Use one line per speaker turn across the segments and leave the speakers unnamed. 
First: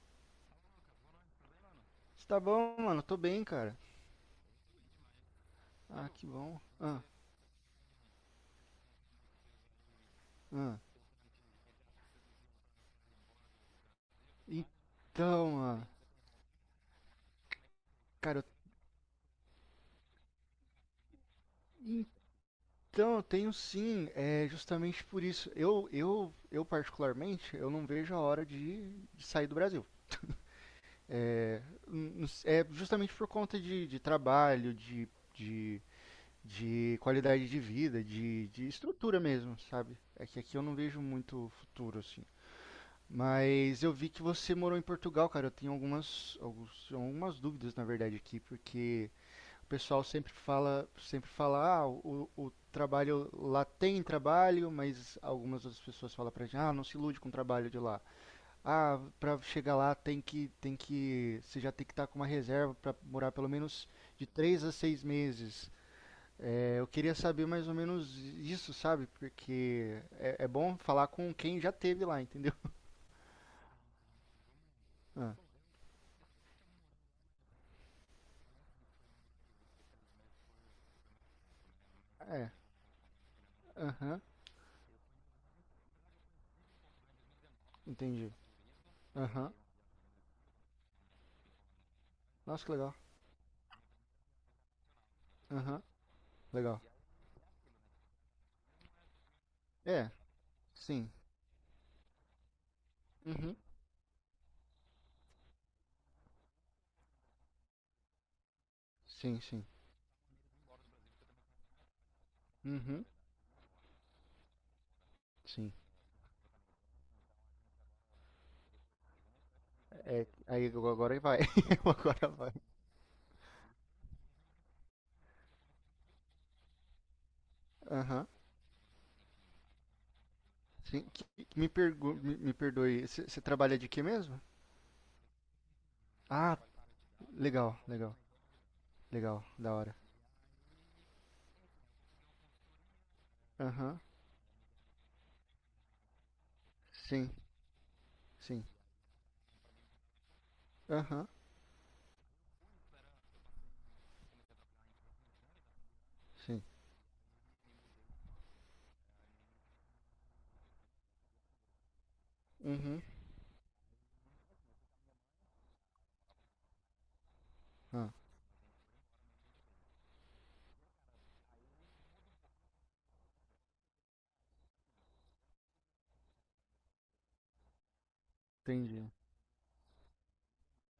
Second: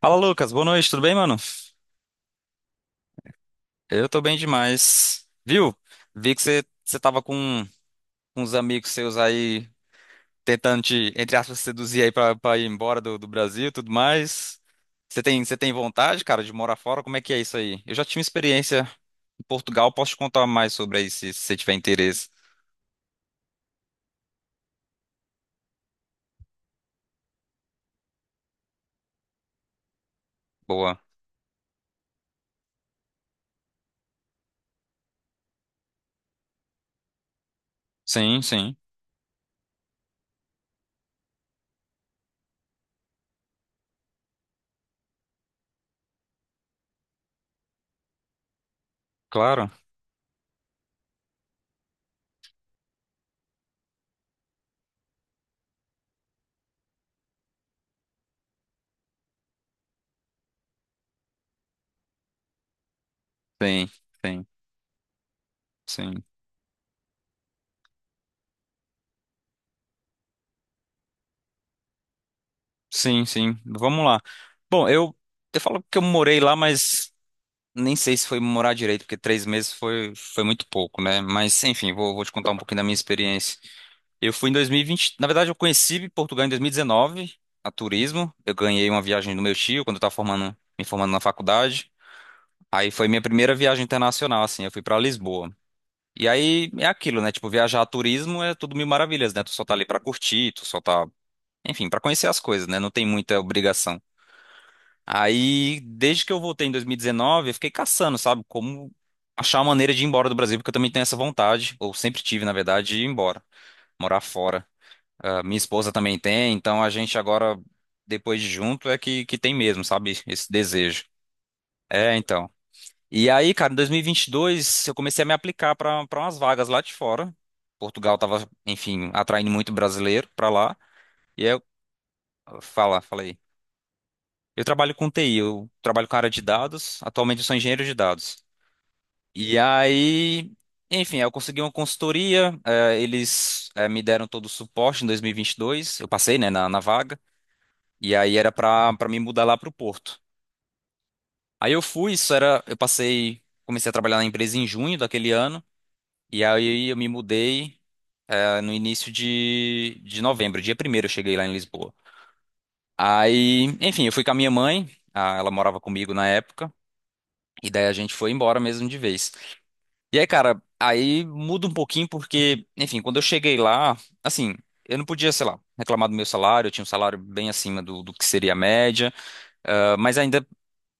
Fala, Lucas. Boa noite, tudo bem, mano?
Você tá bom, mano? Tô bem, cara.
Eu tô bem demais. Viu?
Ah, que
Vi que
bom.
você
Ah,
tava com uns amigos seus aí
ah.
tentando te, entre aspas, seduzir aí pra ir embora do Brasil e tudo mais. Você tem,
Então,
você tem
mano.
vontade, cara, de morar fora? Como é que é isso aí? Eu já tive
Cara, eu
experiência em Portugal, posso te contar mais sobre aí se você tiver interesse.
então, tenho sim. É justamente por isso. Eu particularmente, eu não vejo a hora de sair do Brasil.
Boa.
É justamente por conta de trabalho, de, de qualidade de vida,
Sim,
de
sim.
estrutura mesmo, sabe? É que aqui eu não vejo muito futuro, assim. Mas eu vi que você morou em Portugal, cara. Eu tenho algumas dúvidas, na verdade, aqui, porque o
Claro.
pessoal sempre fala, ah, o trabalho lá tem trabalho, mas algumas outras pessoas falam pra gente, ah, não se ilude com o trabalho de lá. Ah, pra chegar lá tem que, você já tem que estar com uma reserva pra morar pelo menos
Sim,
de
sim,
três a seis meses.
sim.
É, eu queria saber mais ou menos isso, sabe? Porque é, é bom falar com quem já teve lá, entendeu?
Sim, sim. Vamos lá. Bom, eu,
Ah,
eu falo que eu morei lá, mas. Nem sei se foi morar direito, porque 3 meses foi muito pouco, né? Mas, enfim, vou te contar
é,
um pouquinho da minha experiência.
aham,
Eu fui em 2020. Na verdade, eu conheci Portugal em 2019, a turismo.
entendi.
Eu ganhei uma viagem do
Aham,
meu tio quando eu estava formando, me formando na faculdade.
nossa, que
Aí
legal.
foi minha primeira viagem internacional, assim. Eu fui para Lisboa.
Aham,
E aí
legal.
é aquilo, né? Tipo, viajar a turismo é tudo mil maravilhas, né? Tu só tá ali pra
É,
curtir,
sim,
enfim, pra conhecer as coisas, né? Não tem muita
uhum,
obrigação. Aí, desde que eu voltei em 2019, eu fiquei caçando, sabe? Como
sim,
achar
sim.
uma maneira de ir embora do Brasil, porque eu também tenho essa vontade, ou sempre tive, na verdade, de ir
Uhum.
embora, morar fora. Ah, minha
Sim.
esposa também tem, então a gente agora, depois de junto, é que tem mesmo, sabe?
É,
Esse
aí agora
desejo.
agora vai.
É,
Agora
então.
vai.
E aí, cara, em 2022, eu comecei a me aplicar para umas vagas lá de fora. Portugal
Aham.
tava, enfim, atraindo muito brasileiro para lá.
Sim.
E aí eu,
Me, me perdoe.
falei.
Você trabalha de quê mesmo?
Eu trabalho com TI, eu trabalho com área de
Ah,
dados. Atualmente eu sou
legal,
engenheiro de
legal,
dados.
legal,
E
da hora.
aí, enfim, eu consegui uma consultoria, eles
Aham.
me deram todo o suporte em 2022, eu passei, né, na vaga,
Sim,
e aí era
sim.
pra me mudar lá pro Porto.
Aham.
Aí eu fui, isso era, eu passei, comecei a trabalhar na empresa em junho daquele ano, e
Sim.
aí eu me mudei no início de novembro, dia primeiro eu cheguei lá em Lisboa.
Uhum.
Aí, enfim, eu fui com a minha mãe, ah, ela morava comigo na época, e daí a
Ah,
gente foi embora mesmo de vez. E aí, cara, aí muda um pouquinho porque, enfim, quando eu cheguei lá, assim, eu não podia, sei lá, reclamar do meu salário, eu tinha um salário bem acima do que seria a
entendi.
média, ah, mas ainda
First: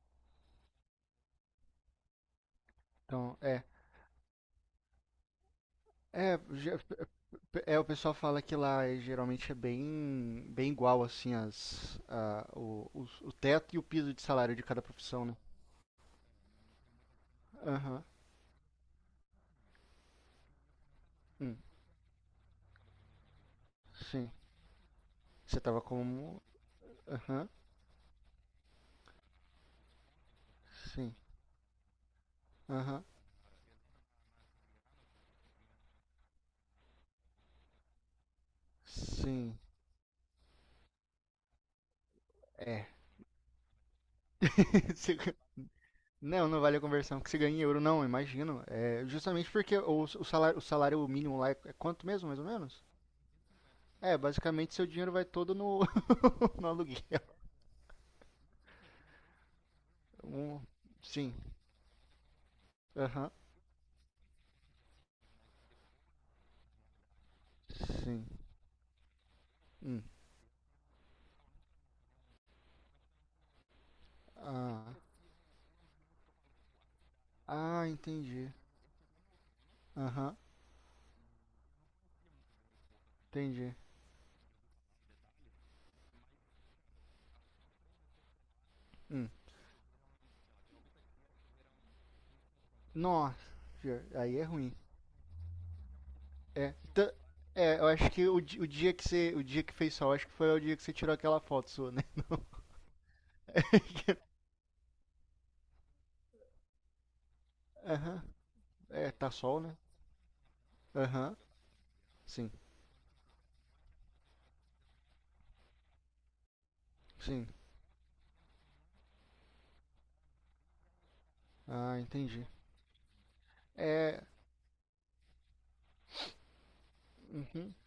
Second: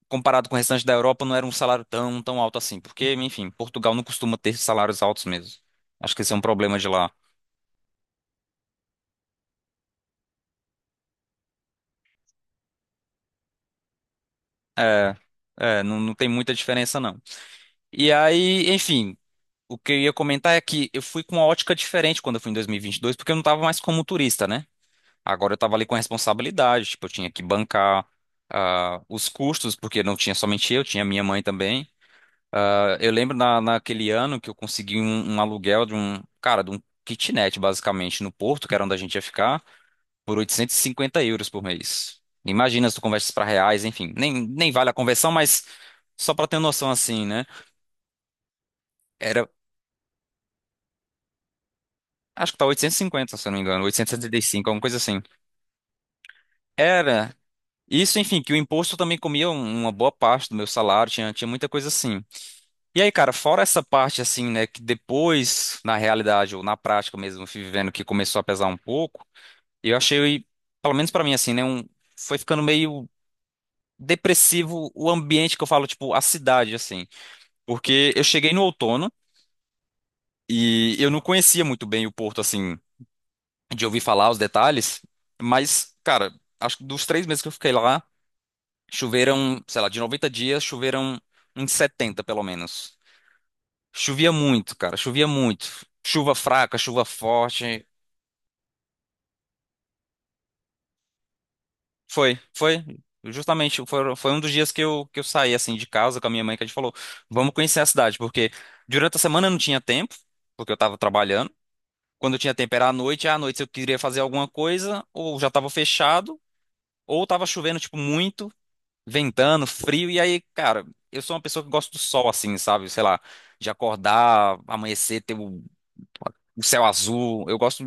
comparado com o restante da Europa não era um salário tão, tão alto assim, porque,
Então,
enfim,
é.
Portugal não costuma ter salários altos mesmo. Acho que esse é
É,
um problema
ge-
de lá.
o pessoal fala que lá é, geralmente é bem, bem igual, assim, as, a, o, os- o teto e o piso de salário de cada
É,
profissão, né?
é, não tem muita diferença não.
Aham.
E aí, enfim, o que eu ia comentar é que eu fui com uma
Hum,
ótica diferente quando eu fui em 2022, porque eu não tava mais como
sim.
turista, né? Agora eu
Você
tava
tava
ali com
como.
responsabilidade, tipo, eu tinha que
Aham.
bancar ah, os custos, porque não tinha somente eu, tinha
Sim.
minha mãe também. Ah,
Aham.
eu lembro na, naquele ano que eu consegui um, um aluguel de um, cara, de um kitnet, basicamente, no Porto, que era onde a gente ia
Sim.
ficar, por €850 por mês.
É.
Imagina se tu converte para reais, enfim, nem vale a
Você
conversão,
gan-
mas só pra
Não,
ter
não vale a
noção
conversão
assim,
que você
né?
ganha em euro, não, imagino. É
Era,
justamente porque o salário, o salário mínimo lá é quanto mesmo, mais ou
acho que tá
menos?
850, se eu não me engano,
É,
875,
basicamente
alguma
seu
coisa
dinheiro
assim.
vai todo no, no aluguel.
Era isso, enfim, que o imposto também comia uma boa parte do
Um-
meu salário, tinha,
sim.
tinha muita coisa assim. E aí,
Aham.
cara, fora essa parte assim, né, que depois, na realidade, ou na prática mesmo, eu fui vivendo que
Sim.
começou a pesar um pouco, eu
Hum.
achei, pelo menos pra mim, assim, né, um, foi ficando meio depressivo
Ah,
o ambiente que eu falo, tipo, a cidade, assim.
ah,
Porque eu
entendi.
cheguei no outono
Aham.
e eu não conhecia muito bem o Porto, assim,
Entendi.
de ouvir falar os detalhes, mas, cara, acho que dos 3 meses que eu fiquei lá.
Hum.
Choveram, sei lá, de 90 dias, choveram uns 70, pelo menos.
Nossa,
Chovia
aí é ruim.
muito, cara, chovia muito. Chuva
É.
fraca, chuva
É,
forte.
eu acho que o dia que você, o dia que fez sol, acho que foi o dia que você tirou aquela foto sua, né?
Foi, foi. Justamente, foi, foi um dos dias que eu saí, assim, de casa com a minha mãe, que a gente falou, vamos conhecer a cidade,
Aham.
porque
É,
durante a
tá
semana eu não
sol, né?
tinha tempo, porque eu tava
Aham,
trabalhando. Quando eu
sim,
tinha tempo era à noite, e à noite se eu queria fazer alguma coisa, ou já tava fechado, ou tava
sim.
chovendo, tipo, muito, ventando, frio, e aí, cara, eu sou uma pessoa que gosta
Ah,
do sol,
entendi.
assim, sabe? Sei lá, de acordar, amanhecer, ter o céu azul. Eu
Uhum.
gosto,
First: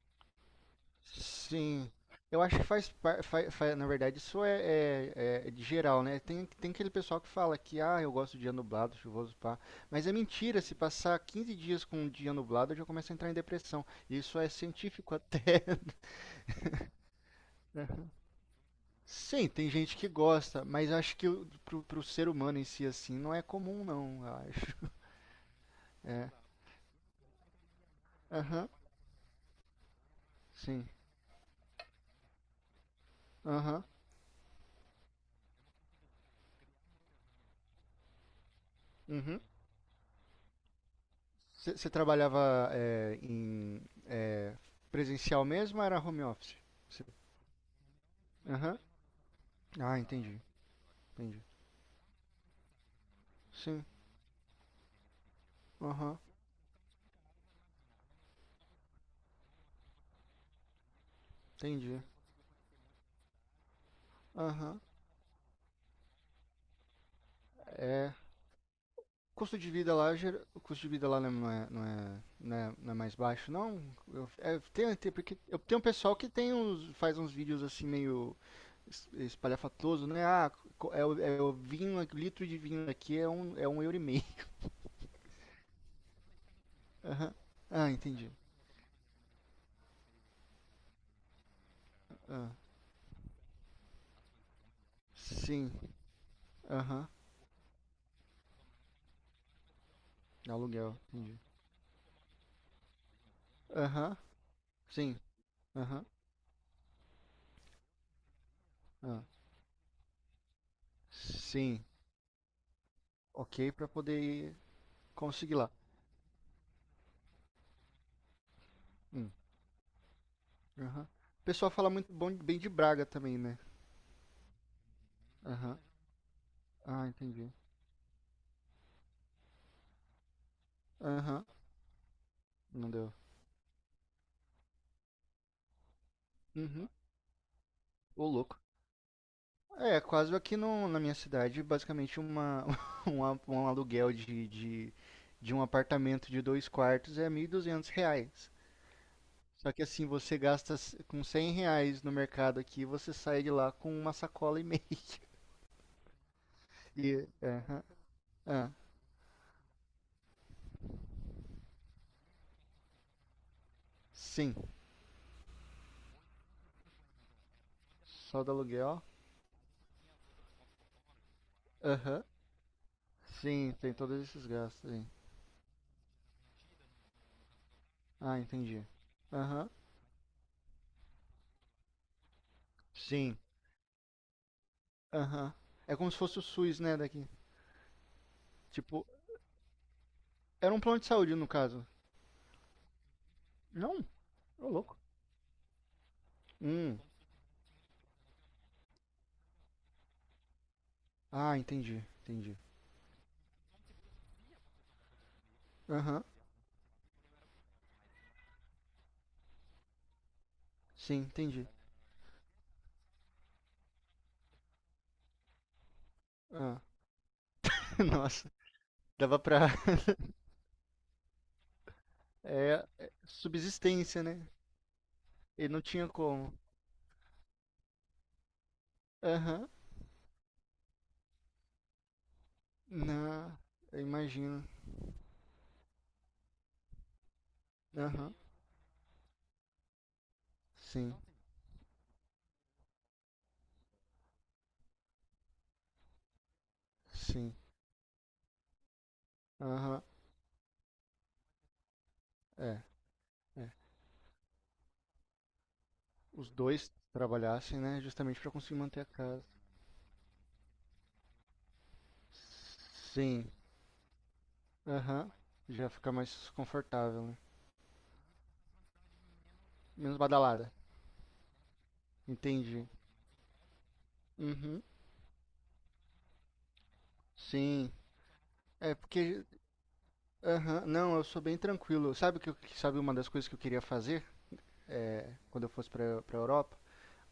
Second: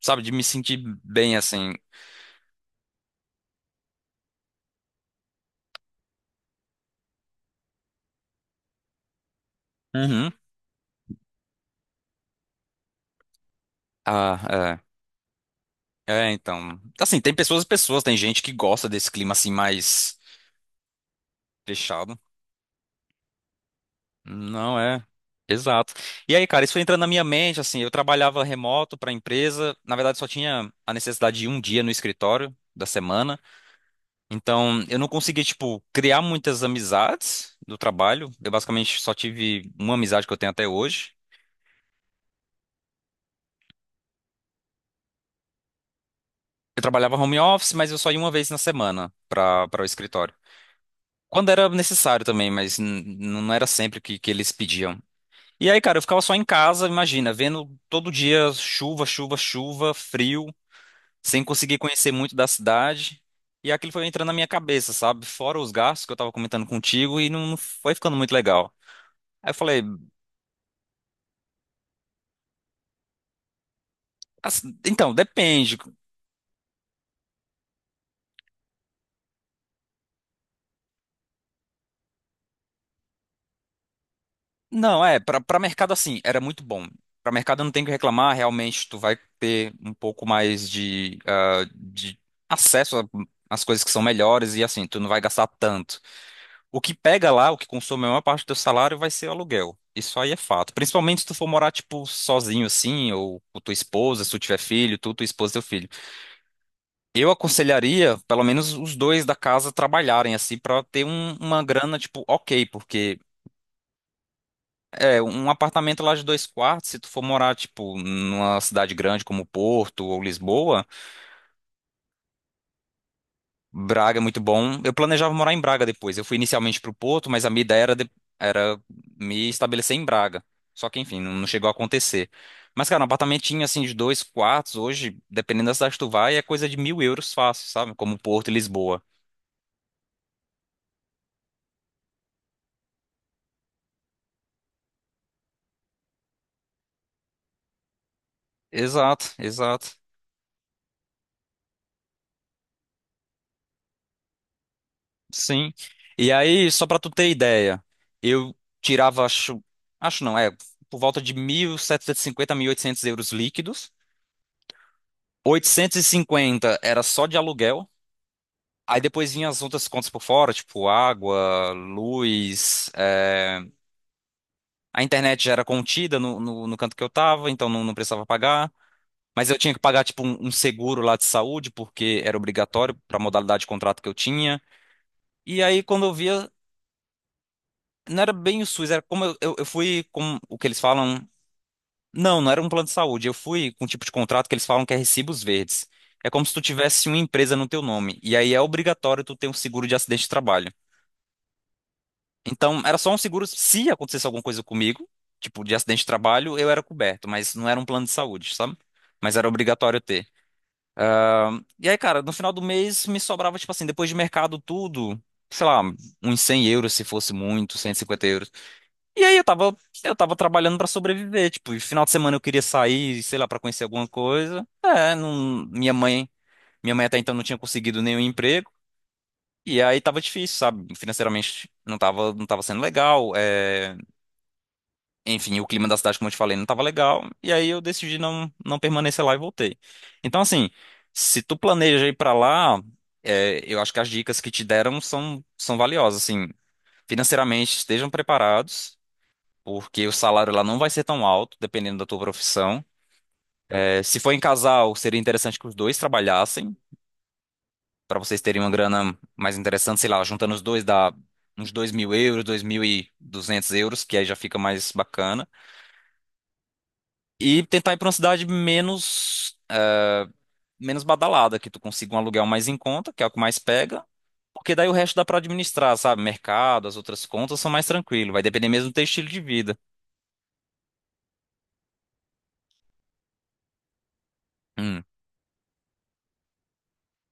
sabe, de me sentir bem, assim.
Sim. Eu acho que faz, na verdade, isso é é de geral, né? Tem aquele pessoal que fala que, ah, eu gosto de dia nublado, chuvoso, pá. Mas é
Uhum.
mentira, se passar 15 dias com um dia nublado, eu já começo a entrar em depressão. Isso é
Ah,
científico até.
é. É, então. Assim, tem pessoas e pessoas,
Aham.
tem gente que gosta desse clima,
Sim,
assim,
tem gente que
mais
gosta, mas eu acho que pro, pro
fechado.
ser humano em si, assim, não é comum, não, eu
Não
acho.
é. Exato. E aí, cara, isso foi entrando na minha mente, assim, eu trabalhava
Aham,
remoto para a empresa, na verdade só tinha
sim.
a necessidade de um dia no escritório da semana.
Aham,
Então, eu não consegui, tipo, criar muitas amizades do trabalho. Eu basicamente só
uhum.
tive uma amizade que eu tenho até hoje.
Você trabalhava é, presencial mesmo ou era home office?
Eu
Cê-
trabalhava home office, mas eu só ia uma vez na
Aham.
semana para o
Ah,
escritório.
entendi. Entendi.
Quando era necessário também, mas não era
Sim.
sempre que eles pediam. E aí, cara, eu
Aham.
ficava só em casa, imagina, vendo todo dia chuva, chuva, chuva, frio, sem conseguir
Entendi.
conhecer muito da cidade. E aquilo foi entrando na minha
Aham.
cabeça, sabe? Fora os gastos que eu tava comentando contigo e não foi
É.
ficando muito legal. Aí eu
Custo de
falei,
vida lá, o custo de vida lá não é mais baixo, não?
assim,
Tem, tem,
então,
porque eu
depende.
tenho um pessoal que tem uns, faz uns vídeos assim meio espalhafatoso, né? Ah, é o vinho, aqui, o litro de vinho aqui é um euro e meio.
Não, é, para mercado assim, era muito bom. Para
Aham.
mercado não tem o
Ah,
que
entendi.
reclamar, realmente tu vai ter um pouco mais de, ah, de
Ah,
acesso às coisas que são melhores e assim, tu não vai gastar
sim.
tanto. O que
Aham.
pega lá, o que consome a maior parte do teu salário vai ser o aluguel. Isso aí é fato.
Aluguel,
Principalmente se tu
entendi.
for morar, tipo, sozinho assim, ou com tua
Aham,
esposa, se tu tiver filho, tu,
sim.
tua esposa e teu filho.
Aham,
Eu aconselharia, pelo menos, os
ah,
dois da casa trabalharem assim, pra ter uma
sim.
grana, tipo, ok, porque.
Ok, pra poder
É, um
conseguir lá.
apartamento lá de dois quartos, se tu for morar, tipo, numa cidade grande
Hum,
como Porto ou Lisboa,
aham. O pessoal fala muito bom, bem de Braga também, né?
Braga é muito bom. Eu planejava morar em
Aham.
Braga depois. Eu fui inicialmente pro
Ah,
Porto, mas a
entendi.
minha ideia era me estabelecer em Braga. Só que, enfim, não,
Aham,
não chegou a acontecer. Mas,
não
cara, um
deu.
apartamentinho, assim, de dois quartos, hoje, dependendo da cidade que tu vai, é coisa de
Uhum.
€1.000 fácil, sabe? Como
Ô,
Porto e
louco.
Lisboa.
É, quase aqui no, na minha cidade, basicamente uma, um, um aluguel de um apartamento de dois quartos é 1.200 reais.
Exato,
Só que
exato.
assim, com 100 reais no mercado aqui, você sai de lá com uma sacola e meia.
Sim. E aí, só pra tu
E,
ter ideia,
aham,
eu
ah,
tirava, acho, acho não, é, por volta de 1.750, €800 líquidos.
sim,
Oitocentos e cinquenta era só de aluguel.
só do
Aí
aluguel.
depois vinha as outras contas por fora, tipo água,
Aham,
luz.
sim, tem todos esses gastos
A
aí.
internet já era contida no canto que eu tava, então não precisava
Ah,
pagar.
entendi.
Mas eu
Aham,
tinha que pagar, tipo, um seguro lá de saúde, porque era obrigatório para a
sim,
modalidade de contrato que eu tinha.
aham.
E aí,
É
quando
como
eu
se fosse o
via,
SUS, né, daqui.
não era bem o SUS, era
Tipo,
como eu fui com o que
era
eles
um plano de
falam.
saúde no caso.
Não, não era um plano de saúde. Eu fui com um
Não,
tipo de contrato que eles
ô
falam que
louco.
é recibos verdes. É como se tu
Hum,
tivesse uma empresa no teu nome. E aí é obrigatório tu ter um seguro de acidente de trabalho.
ah, entendi, entendi.
Então, era só um seguro se acontecesse alguma coisa comigo, tipo de acidente de
Aham,
trabalho, eu era coberto, mas não era um plano de saúde, sabe? Mas era obrigatório ter.
sim, entendi.
E aí, cara, no final do mês me sobrava, tipo assim, depois de mercado tudo, sei lá, uns cem
Ah,
euros se fosse muito, cento e cinquenta euros.
nossa,
E aí
dava
eu
pra.
tava, eu tava trabalhando pra sobreviver, tipo, e final de semana eu queria
É, é
sair, sei lá, pra conhecer alguma
subsistência, né?
coisa. É, não,
Ele não
minha
tinha
mãe,
como.
minha mãe até então não tinha conseguido nenhum emprego.
Aham,
E aí tava difícil, sabe? Financeiramente não tava sendo legal.
não, eu imagino.
Enfim, o clima da cidade, como eu te falei, não tava legal. E aí eu decidi
Aham,
não permanecer lá e voltei. Então, assim,
sim,
se tu planeja ir pra lá, é, eu acho que as dicas que te deram são valiosas, assim.
sim,
Financeiramente, estejam preparados
aham,
porque o salário lá não vai ser tão alto, dependendo da tua
é.
profissão.
É,
É, se for em casal, seria interessante que os dois
os
trabalhassem,
dois trabalhassem, né?
para vocês
Justamente para
terem uma
conseguir manter a
grana
casa.
mais interessante, sei lá, juntando os dois dá uns €2.000, dois mil e
Sim.
duzentos euros, que aí já fica mais
Aham.
bacana.
Já fica mais confortável, né?
E tentar ir para uma cidade menos, é,
Menos badalada.
menos badalada, que tu consiga um aluguel mais em
Entendi.
conta, que é o que mais pega. Porque
Uhum.
daí o resto dá para administrar, sabe? Mercado, as outras contas são mais
Sim.
tranquilo. Vai depender mesmo do
É
teu estilo de
porque.
vida.
Aham. Não, eu sou bem tranquilo. Sabe uma das coisas que eu queria fazer
Hum.
quando eu fosse para pra Europa?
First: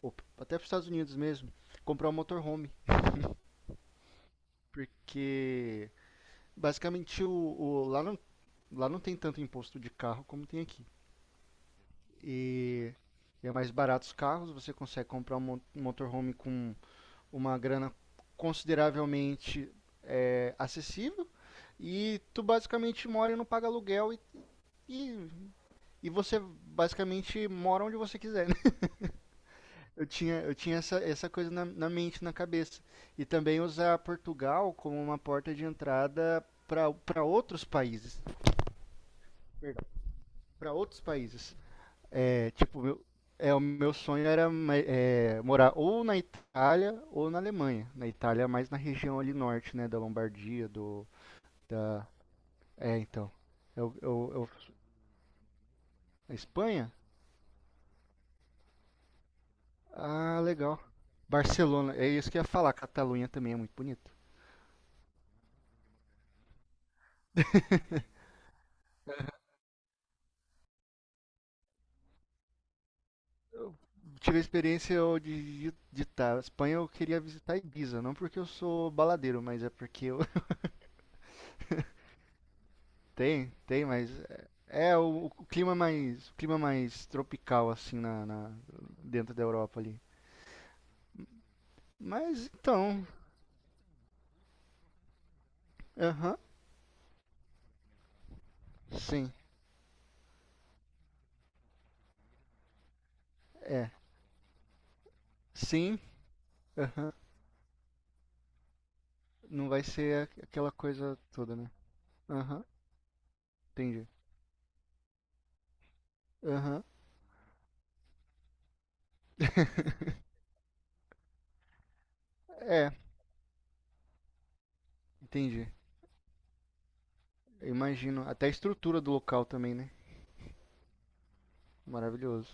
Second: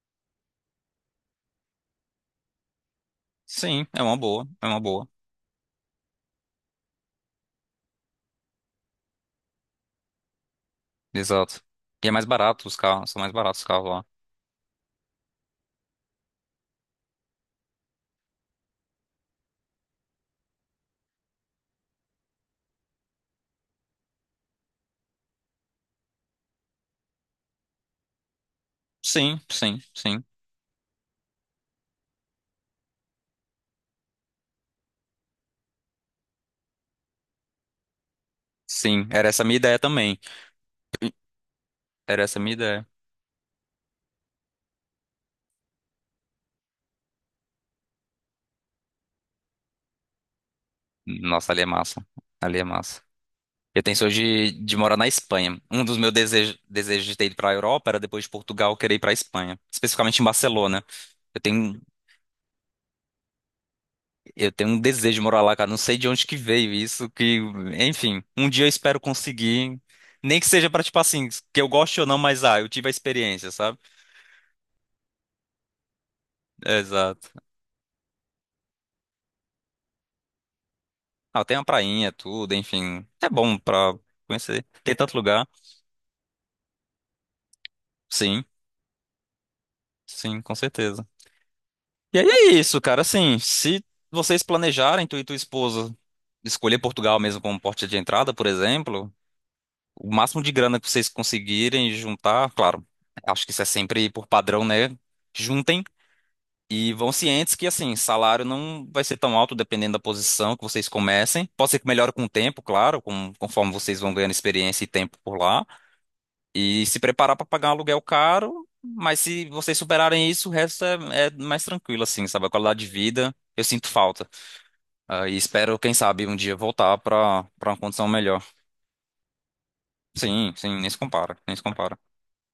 Ou até pros Estados Unidos mesmo? Comprar um motorhome.
Sim, é uma boa, é uma boa.
Porque basicamente lá não tem tanto imposto de carro como tem aqui.
Exato. E é mais barato os
E
carros, são mais
é
baratos os
mais
carros lá.
barato os carros. Você consegue comprar um motorhome com uma grana consideravelmente acessível e tu basicamente mora e não paga aluguel e, e, e você basicamente mora onde você quiser. Né?
Sim, sim,
Eu
sim.
tinha, eu tinha essa, essa coisa na, na mente, na cabeça. E também usar Portugal como uma porta de entrada para outros países.
Sim, era essa a minha ideia também.
Para outros países.
Era essa a
É,
minha
tipo,
ideia.
meu, é, o meu sonho era é, morar ou na Itália ou na Alemanha. Na Itália, mais na região ali norte, né? Da Lombardia, do.
Nossa, ali é
Da,
massa. Ali é
é,
massa.
então.
Eu
Eu,
tenho sonho
eu, eu,
de morar na Espanha. Um dos meus
a
desejos,
Espanha?
desejos de ter ido para a Europa era depois de Portugal eu querer ir para a Espanha, especificamente em
Ah, legal.
Barcelona. Eu tenho,
Barcelona, é isso que eu ia falar. Catalunha também é muito bonito.
eu tenho um desejo de morar lá, cara. Não sei de onde que veio isso, que, enfim, um dia eu espero conseguir. Nem que seja para, tipo assim, que eu goste ou não, mas ah, eu tive a experiência, sabe?
Tive a experiência eu, de tá, Espanha, eu queria
Exato.
visitar Ibiza. Não porque eu sou baladeiro, mas é porque eu,
Ah, tem uma prainha, tudo, enfim. É bom pra
Mas
conhecer. Tem tanto lugar.
o clima mais tropical assim
Sim,
dentro da Europa ali.
sim, com certeza. E aí
Mas
é isso, cara.
então,
Assim, se vocês planejarem, tu e tua esposa,
aham,
escolher Portugal mesmo como porta de entrada, por exemplo,
sim,
o máximo de grana que vocês conseguirem juntar, claro, acho que isso é
é,
sempre por padrão, né? Juntem
sim,
e vão
aham,
cientes que, assim, salário não vai ser tão alto
não vai
dependendo da
ser
posição que
aquela
vocês
coisa
comecem.
toda, né?
Pode ser que melhore com o tempo,
Aham,
claro, conforme vocês
entendi.
vão ganhando experiência e tempo por lá. E
Aham,
se preparar para pagar um aluguel caro, mas se vocês superarem isso, o resto é mais tranquilo, assim, sabe? A qualidade de
é,
vida, eu sinto falta. Ah, e
entendi.
espero, quem sabe, um dia voltar para
Eu
para uma condição
imagino,
melhor.
até a estrutura do local também, né?
Sim, sim, nem se compara, nem se compara.
Maravilhoso.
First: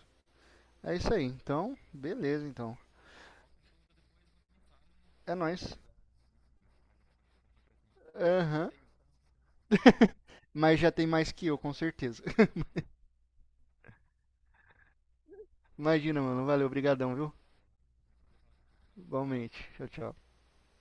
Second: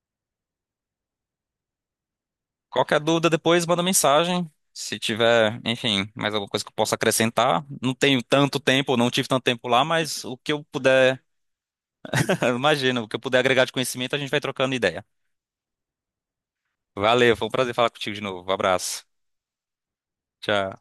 É isso aí, então, beleza, então.
Qualquer dúvida depois, manda mensagem. Se
É
tiver,
nóis.
enfim, mais alguma coisa que eu possa acrescentar. Não tenho tanto
Aham,
tempo, não tive tanto tempo lá, mas o que eu
mas já tem
puder,
mais que eu, com certeza.
imagina, o que eu puder agregar de conhecimento, a gente vai trocando ideia.
Imagina, mano, valeu, obrigadão, viu?
Valeu, foi um prazer falar contigo de novo. Abraço.
Igualmente. Tchau, tchau.
Tchau.